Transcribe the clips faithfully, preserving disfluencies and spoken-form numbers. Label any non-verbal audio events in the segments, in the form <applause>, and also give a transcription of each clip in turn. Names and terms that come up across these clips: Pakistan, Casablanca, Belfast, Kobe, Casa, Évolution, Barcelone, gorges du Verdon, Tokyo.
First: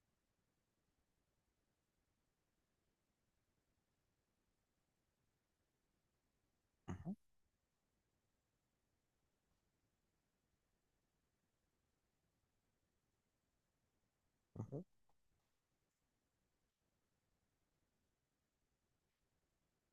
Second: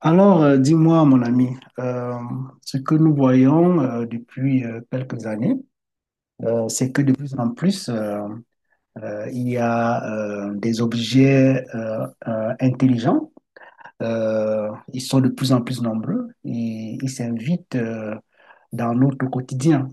Alors, euh, dis-moi, mon ami, euh, ce que nous voyons euh, depuis euh, quelques années, euh, c'est que de Mhm, plus en plus, euh, euh, il y a euh, des objets euh, euh, intelligents. Euh, mhm, ils sont de plus en plus nombreux et ils s'invitent euh, dans notre quotidien.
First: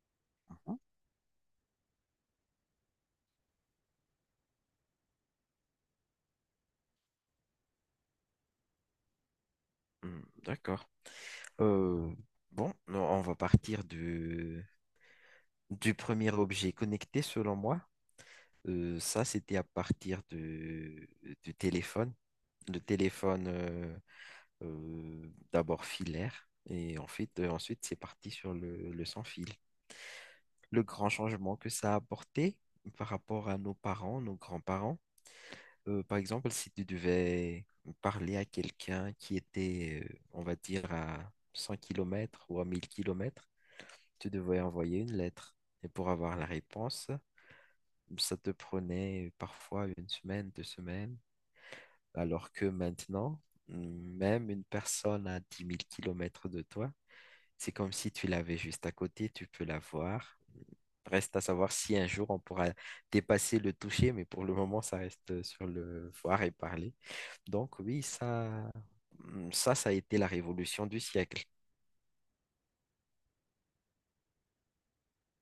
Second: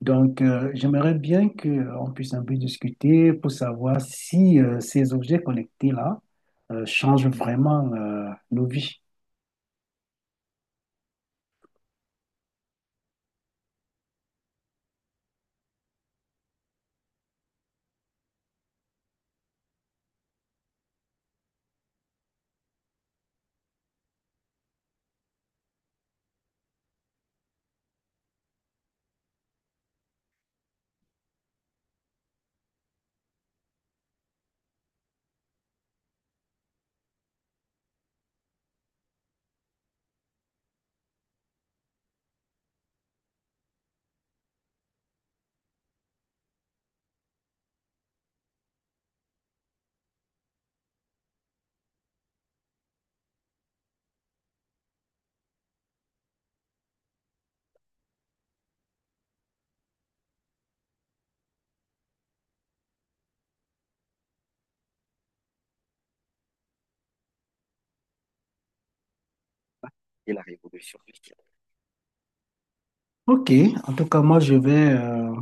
Donc, euh, mhm. j'aimerais bien qu'on puisse un peu discuter pour savoir si euh, ces objets connectés-là euh, changent vraiment euh, nos vies. Hmm, d'accord. Euh, Bon, non, on va partir de, du premier objet connecté selon moi. Euh, ça, c'était à partir de, du téléphone. Le téléphone, euh, euh, d'abord filaire et ensuite, euh, ensuite c'est parti sur le, le sans fil. Le grand changement que ça a apporté par rapport à nos parents, nos grands-parents. Euh, par exemple, si tu devais parler à quelqu'un qui était, euh, on va dire, à cent kilomètres ou à mille kilomètres, tu devais envoyer une lettre. Et pour avoir la réponse, ça te prenait parfois une semaine, deux semaines, alors que maintenant, mm, même une personne à dix mille kilomètres de toi, c'est comme si tu l'avais juste à côté, tu peux la voir. Reste à savoir si un jour on pourra dépasser le toucher, mais pour le moment, ça reste sur le voir et parler. Donc oui, ça, ça, ça a été la Et la révolution révolution. du siècle. Ok, en tout cas, moi, je vais euh,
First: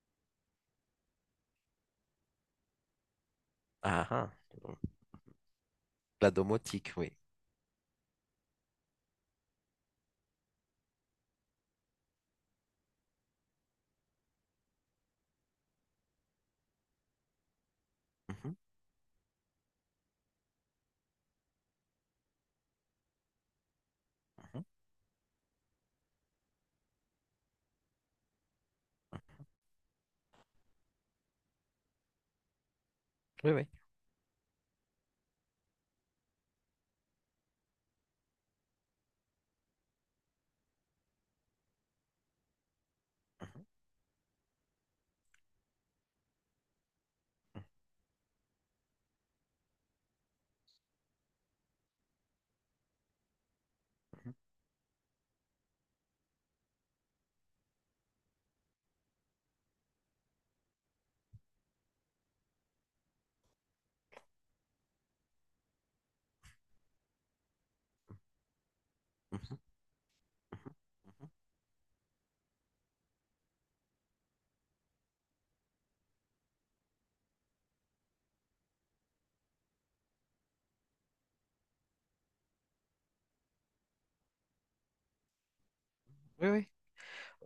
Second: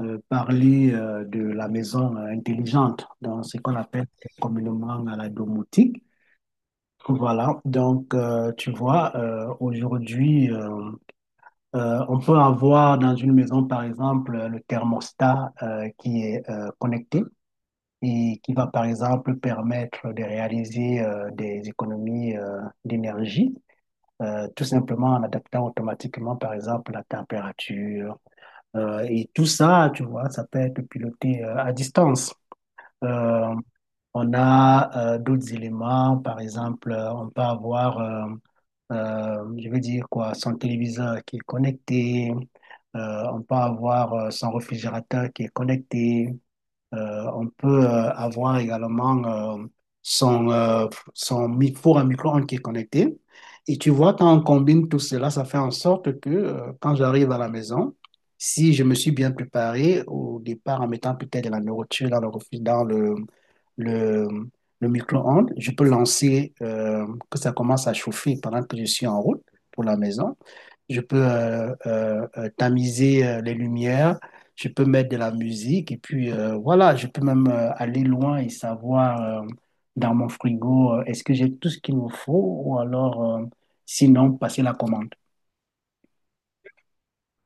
euh, parler euh, de la maison euh, intelligente, dans ce qu'on appelle Ah, ah. communément euh, la domotique. La domotique, oui. Voilà, donc euh, tu vois, euh, aujourd'hui, euh, euh, on peut avoir dans une maison, par exemple, euh, le thermostat euh, qui est euh, connecté et qui Mhm, va, par exemple, permettre de réaliser euh, des économies euh, d'énergie, euh, mhm. tout simplement en adaptant automatiquement, par exemple, la température. Euh, et tout ça, tu vois, ça peut être piloté euh, à distance. Oui, Euh, oui. on a euh, d'autres éléments, par exemple, euh, on peut avoir, euh, euh, je veux dire quoi, son téléviseur qui est connecté, euh, on peut Mhm, avoir euh, son réfrigérateur qui est connecté, euh, on peut euh, avoir également euh, son, euh, son mi- four à micro-ondes qui est connecté. Et tu vois, quand mhm, on combine tout cela, ça fait en sorte que euh, quand j'arrive à la maison, si je me suis bien préparé au départ en mettant peut-être de la nourriture dans le, refri- dans le, le, le micro-ondes, je peux lancer euh, que ça commence à chauffer pendant que je suis en route mhm, pour la maison. mhm, Je peux mhm. euh, euh, euh, tamiser euh, les lumières, je peux mettre de la musique et puis euh, voilà, je peux même euh, aller loin et savoir euh, dans mon frigo euh, est-ce que j'ai tout ce qu'il me faut ou alors euh, sinon passer la commande. Oui, oui.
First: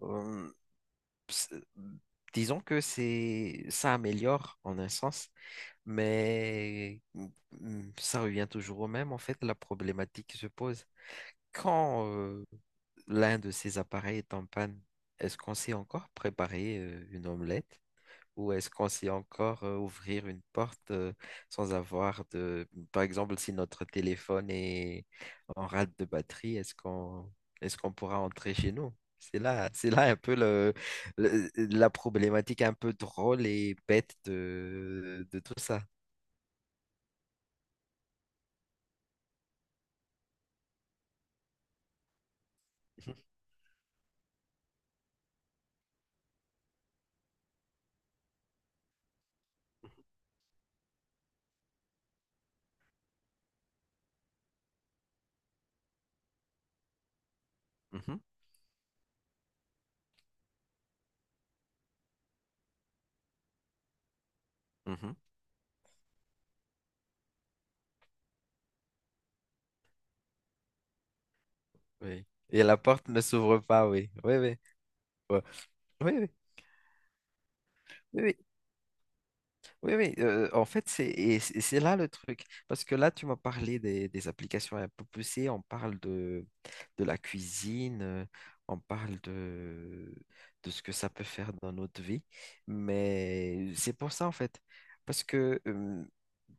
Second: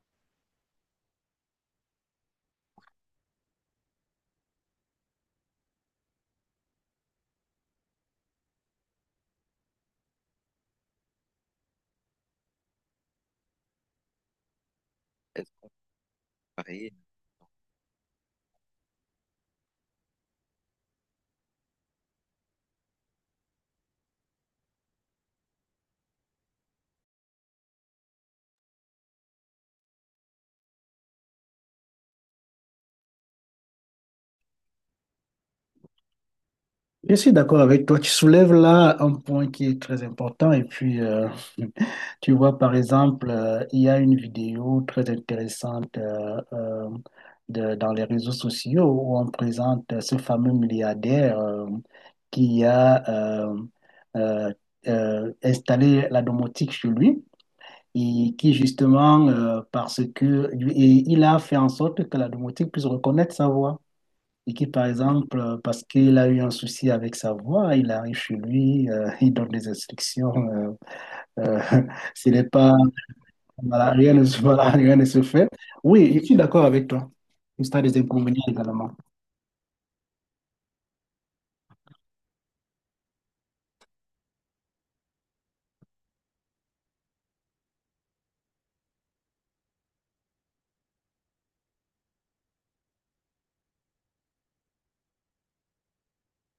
Euh, c'est- disons que c'est, ça améliore en un sens, mais mm, ça revient toujours au même. En fait, la problématique se pose quand euh, l'un de ces appareils est en panne. Est-ce qu'on sait encore préparer euh, une omelette? Ou est-ce qu'on sait encore euh, ouvrir une porte euh, sans avoir de. Par exemple, si notre téléphone est en rade de batterie, est-ce qu'on est-ce qu'on pourra entrer chez nous? C'est là, c'est là un peu le, le- la problématique un peu drôle et bête de, de tout ça. Je suis d'accord avec toi. Tu soulèves là un point qui est très important. Et puis, euh, <laughs> tu vois, par exemple, euh, il y a une vidéo très intéressante euh, euh, de- dans les réseaux sociaux où on présente euh, ce fameux milliardaire euh, qui a euh, euh, euh, installé la domotique chez lui Mhm, et qui justement, euh, parce que et il a fait en sorte que la domotique puisse reconnaître sa voix. Et qui, par mhm. exemple, euh, parce qu'il a eu un souci avec sa voix, il arrive chez lui, euh, il donne des instructions. Euh, euh, <laughs> Oui. s'il n'est Et pas, la porte ne s'ouvre pas, voilà, oui. rien ne, Oui, se- <laughs> oui. voilà, rien ne se Ouais. fait. Oui, Oui, je oui. suis d'accord avec toi. Il y a des Oui, oui. inconvénients également. Oui, oui, euh, en fait, c'est et c'est c'est là le truc. Parce que là, tu m'as parlé des, des applications un peu poussées. On parle de, de la cuisine, euh, on parle de, de ce que ça peut faire dans notre vie. Mais c'est pour ça, en fait. Parce que euh,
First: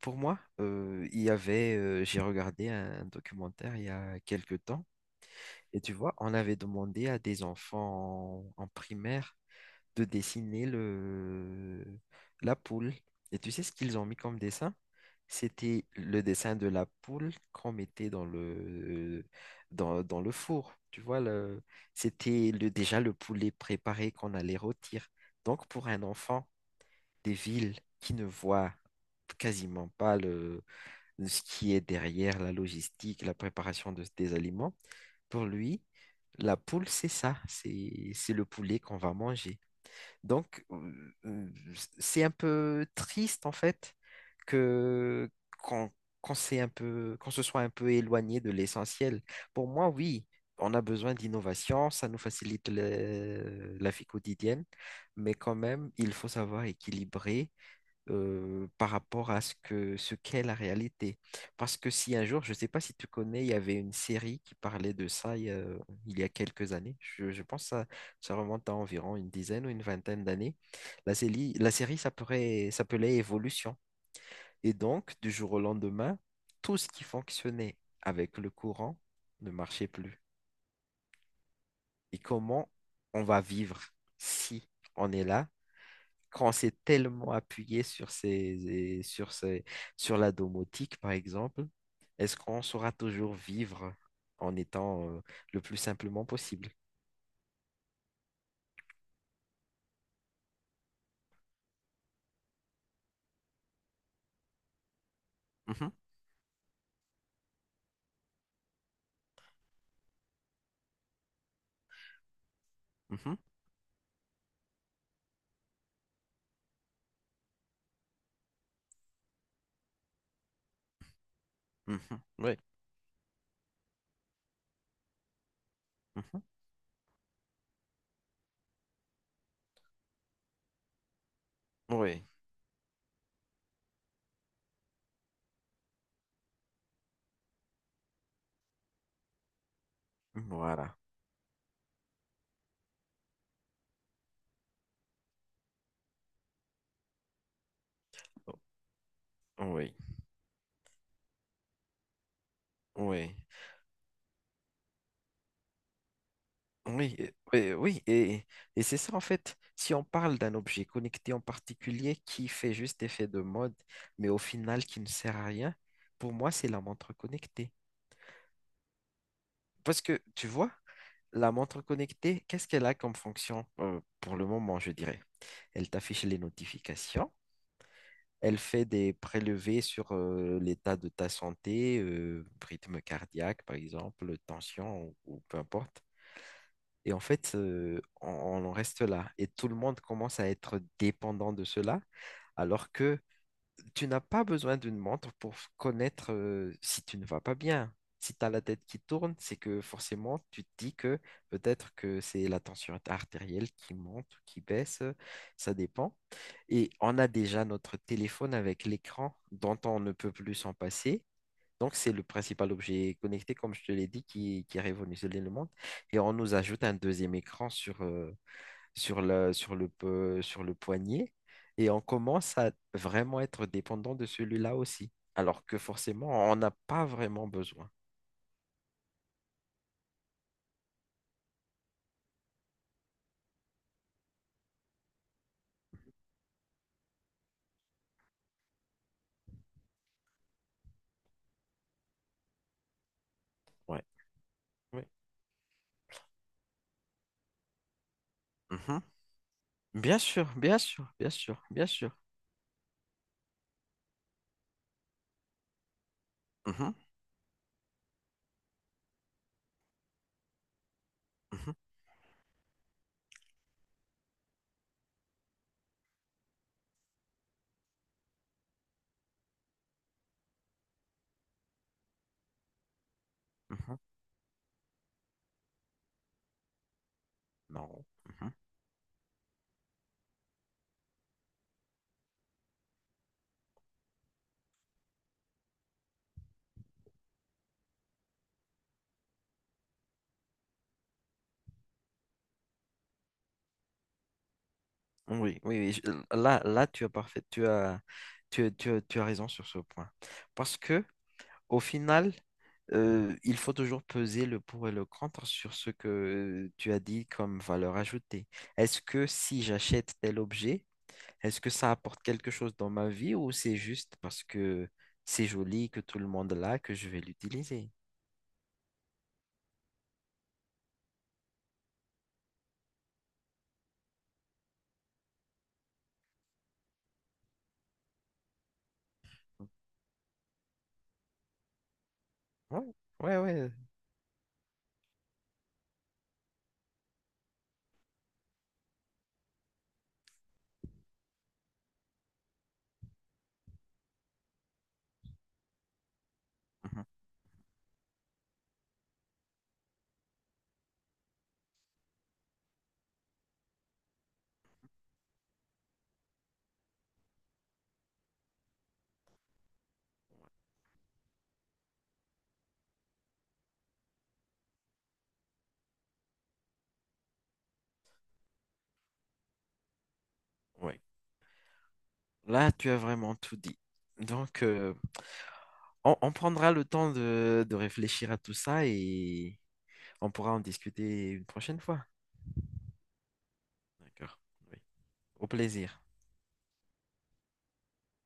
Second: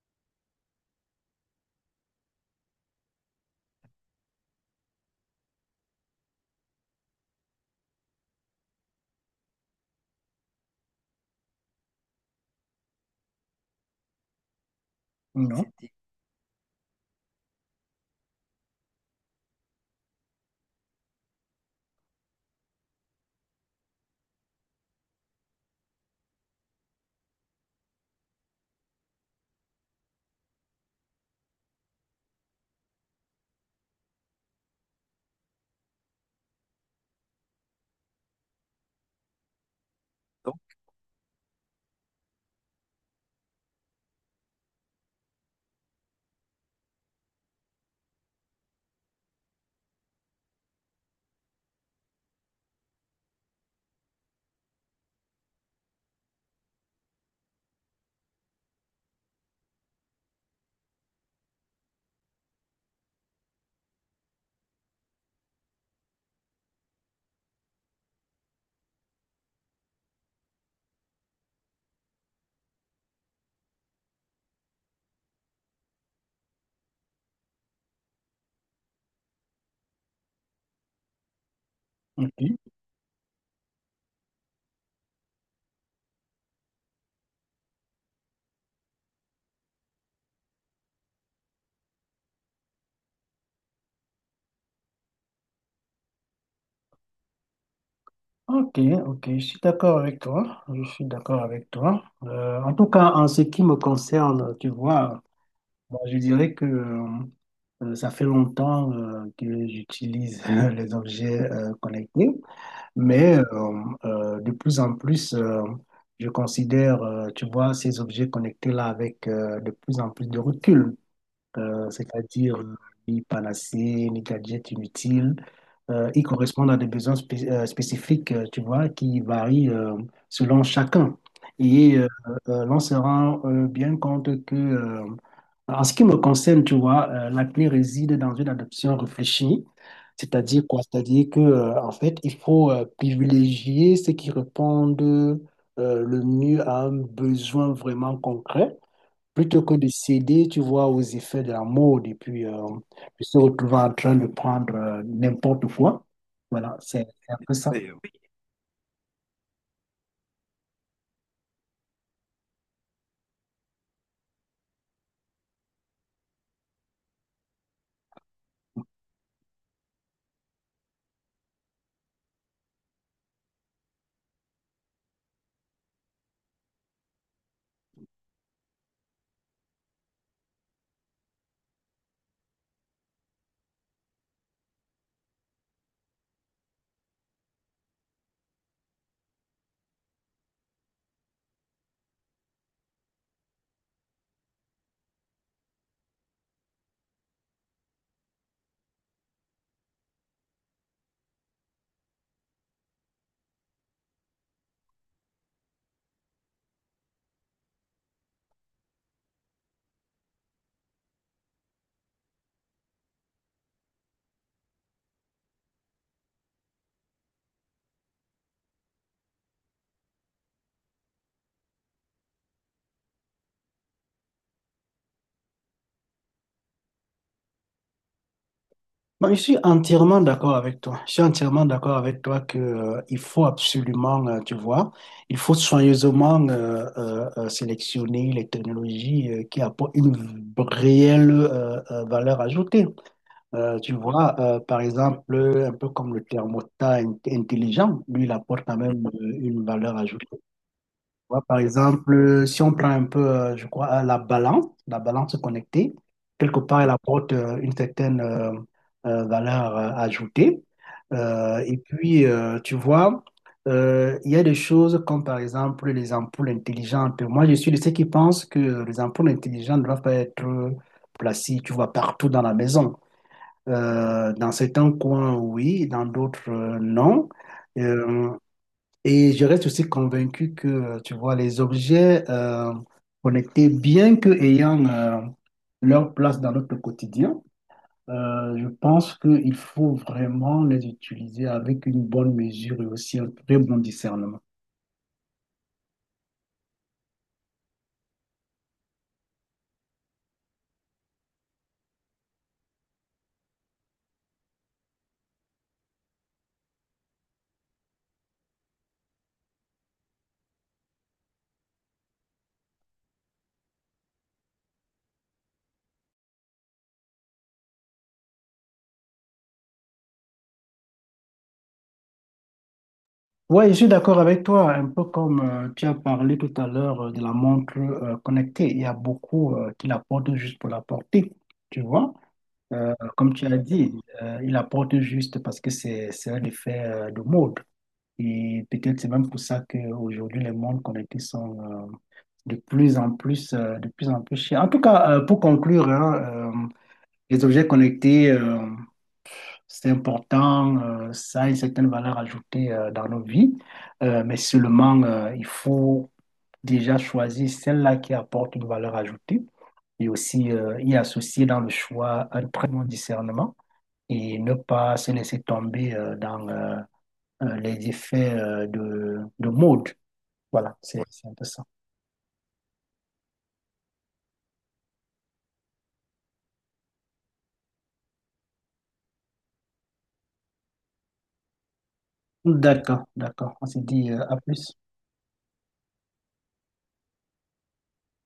pour moi, euh, il y avait, euh, j'ai regardé un documentaire il y a quelques temps. Et tu vois, on avait demandé à des enfants en en primaire de dessiner le, la poule. Et tu sais ce qu'ils ont mis comme dessin? Non? C'était le dessin de la poule qu'on mettait dans le, dans, dans le four. Tu vois, le, c'était le, déjà le poulet préparé qu'on allait rôtir. Donc, pour un enfant des villes qui ne voit quasiment pas le, ce qui est derrière la logistique, la préparation de, des aliments, pour lui, la poule, c'est ça, c'est, c'est le poulet qu'on va manger. Donc, euh, c'est un peu triste en fait que qu'on qu'on s'est un peu, qu'on se soit un peu éloigné de l'essentiel. Pour moi, oui, on a besoin d'innovation, ça nous facilite le- la vie quotidienne, mais quand même, il faut savoir équilibrer euh, par rapport à ce que ce qu'est la réalité. Parce que si un jour, je ne sais pas si tu connais, il y avait une série qui parlait de ça il y a, il y a quelques années. Je, je pense que ça, ça remonte à environ une dizaine ou une vingtaine d'années. La série, la série s'appelait, s'appelait Évolution. Et donc, du jour au lendemain, tout ce qui fonctionnait avec le courant ne marchait plus. Et Ok. comment on va vivre si on est là quand on s'est tellement appuyé sur ces, sur ces, sur la domotique, par exemple, est-ce qu'on saura toujours vivre en étant euh, le plus simplement possible? Ok, ok, je suis d'accord avec toi. Je suis d'accord avec toi. Euh, en tout cas, en ce qui me concerne, tu vois, Mhm, moi, je dirais que euh, ça fait longtemps euh, que j'utilise <laughs> les objets euh, connectés. mhm, Mais euh, euh, de plus en plus, euh, je considère, euh, tu vois, ces objets connectés-là avec euh, de plus en plus de recul euh, mhm, c'est-à-dire oui, euh, ni panacée, ni gadgets inutiles. Euh, ils mhm, correspondent à des besoins spé- euh, spécifiques, euh, tu vois, qui varient euh, selon chacun. Et euh, oui, euh, l'on se rend euh, bien compte que, euh, en ce qui me concerne, tu vois, euh, la clé réside dans une adoption réfléchie. C'est-à-dire quoi? voilà. C'est-à-dire que, euh, en fait, il faut euh, privilégier ceux qui répondent euh, le mieux à un besoin vraiment concret. Plutôt que de Oui, céder, tu vois, aux effets de la mode et puis euh, de oui, se retrouver en train de prendre euh, n'importe quoi. Voilà, c'est oui, euh, c'est un peu ça. oui, oui, et, et c'est ça en fait. Si on parle d'un objet connecté en particulier qui fait juste effet de mode, mais au final qui ne sert à rien, pour moi, c'est la montre connectée. Parce que tu vois, la montre connectée, qu'est-ce qu'elle a comme fonction euh, pour le moment, je dirais? Elle t'affiche les notifications, elle fait des prélevés sur euh, l'état de ta santé, euh, rythme cardiaque par exemple, tension ou, ou peu importe. Et en fait, euh, on, on en reste là. Et tout le monde commence à être dépendant de cela, alors que tu n'as pas besoin d'une montre pour connaître euh, si tu ne vas pas bien. Si tu as la tête qui tourne, c'est que forcément, tu te dis que peut-être que c'est la tension artérielle qui monte ou qui baisse, euh, ça dépend. Et on a déjà notre téléphone avec l'écran dont on ne peut plus s'en passer. Donc, c'est le principal objet connecté, comme je te l'ai dit, qui, qui a révolutionné le monde. Et on nous ajoute un deuxième écran sur, euh, sur le, sur le, po- sur le poignet et on commence à vraiment être dépendant de celui-là aussi, alors que forcément, on n'a pas vraiment besoin. Moi, je suis entièrement d'accord avec toi. Je suis entièrement d'accord avec toi que, euh, il faut absolument, euh, tu vois, il faut soigneusement euh, euh, euh, sélectionner les technologies euh, qui apportent une réelle euh, euh, valeur ajoutée. Euh, tu Ouais. vois, euh, par Oui. exemple, un peu comme le thermostat in- intelligent, lui, il apporte quand Mhm. même euh, une valeur Bien ajoutée. sûr, bien sûr, Tu bien vois, par sûr, bien sûr. exemple, si on prend un peu, euh, je crois, euh, la balance, la balance connectée, quelque part, elle Mhm, apporte euh, une certaine euh, euh, valeur euh, ajoutée. Euh, mhm, et puis, euh, tu vois, euh, il y a des choses comme, par exemple, les ampoules intelligentes. Moi, je suis de ceux qui pensent que les ampoules intelligentes doivent pas être placées, tu vois, partout dans la maison. mhm. Euh, dans certains coins, oui, dans d'autres, euh, non. Non. Euh, Mhm. et je reste aussi convaincu que, tu vois, les objets euh, connectés, bien que ayant euh, leur place dans notre quotidien, euh, je pense qu'il faut vraiment les utiliser avec une bonne mesure et aussi un très bon discernement. Oui, oui, oui, je- Là, là, tu as parfait, tu as, tu, as tu, as tu as raison sur ce point. Parce que au final, euh, il faut toujours peser le pour et le contre sur ce que tu as dit comme valeur ajoutée. Est-ce que si j'achète tel objet, est-ce que ça apporte quelque chose dans ma vie ou c'est juste parce que c'est joli, que tout le monde l'a, que je vais l'utiliser? Ouais, je suis d'accord avec toi, un peu comme euh, tu as parlé tout à l'heure euh, de la montre euh, connectée. Il y a beaucoup euh, qui la portent juste pour la porter, tu vois. Ouais, Euh, comme ouais, tu as ouais. dit, euh, il la porte juste parce que c'est c'est un effet euh, de mode. Et peut-être c'est même pour ça qu'aujourd'hui, les montres connectées sont euh, de plus en plus, euh, de plus en plus chères. En tout cas, euh, pour conclure, hein, euh, Mhm. les objets connectés. euh, c'est important, euh, ça a une certaine valeur ajoutée euh, dans nos vies, euh, mais seulement euh, il faut déjà choisir celle-là qui apporte une valeur ajoutée et aussi euh, y associer dans le choix un très bon discernement et ne pas se laisser tomber euh, dans euh, euh, les effets euh, de, de mode. Voilà, Ouais. c'est c'est un peu ça. Là, tu as vraiment tout dit. Donc, euh, on, on prendra le temps de, de réfléchir à tout ça et on pourra en discuter une prochaine fois. D'accord, d'accord. On s'est dit euh, à D'accord. plus. Oui. Au plaisir.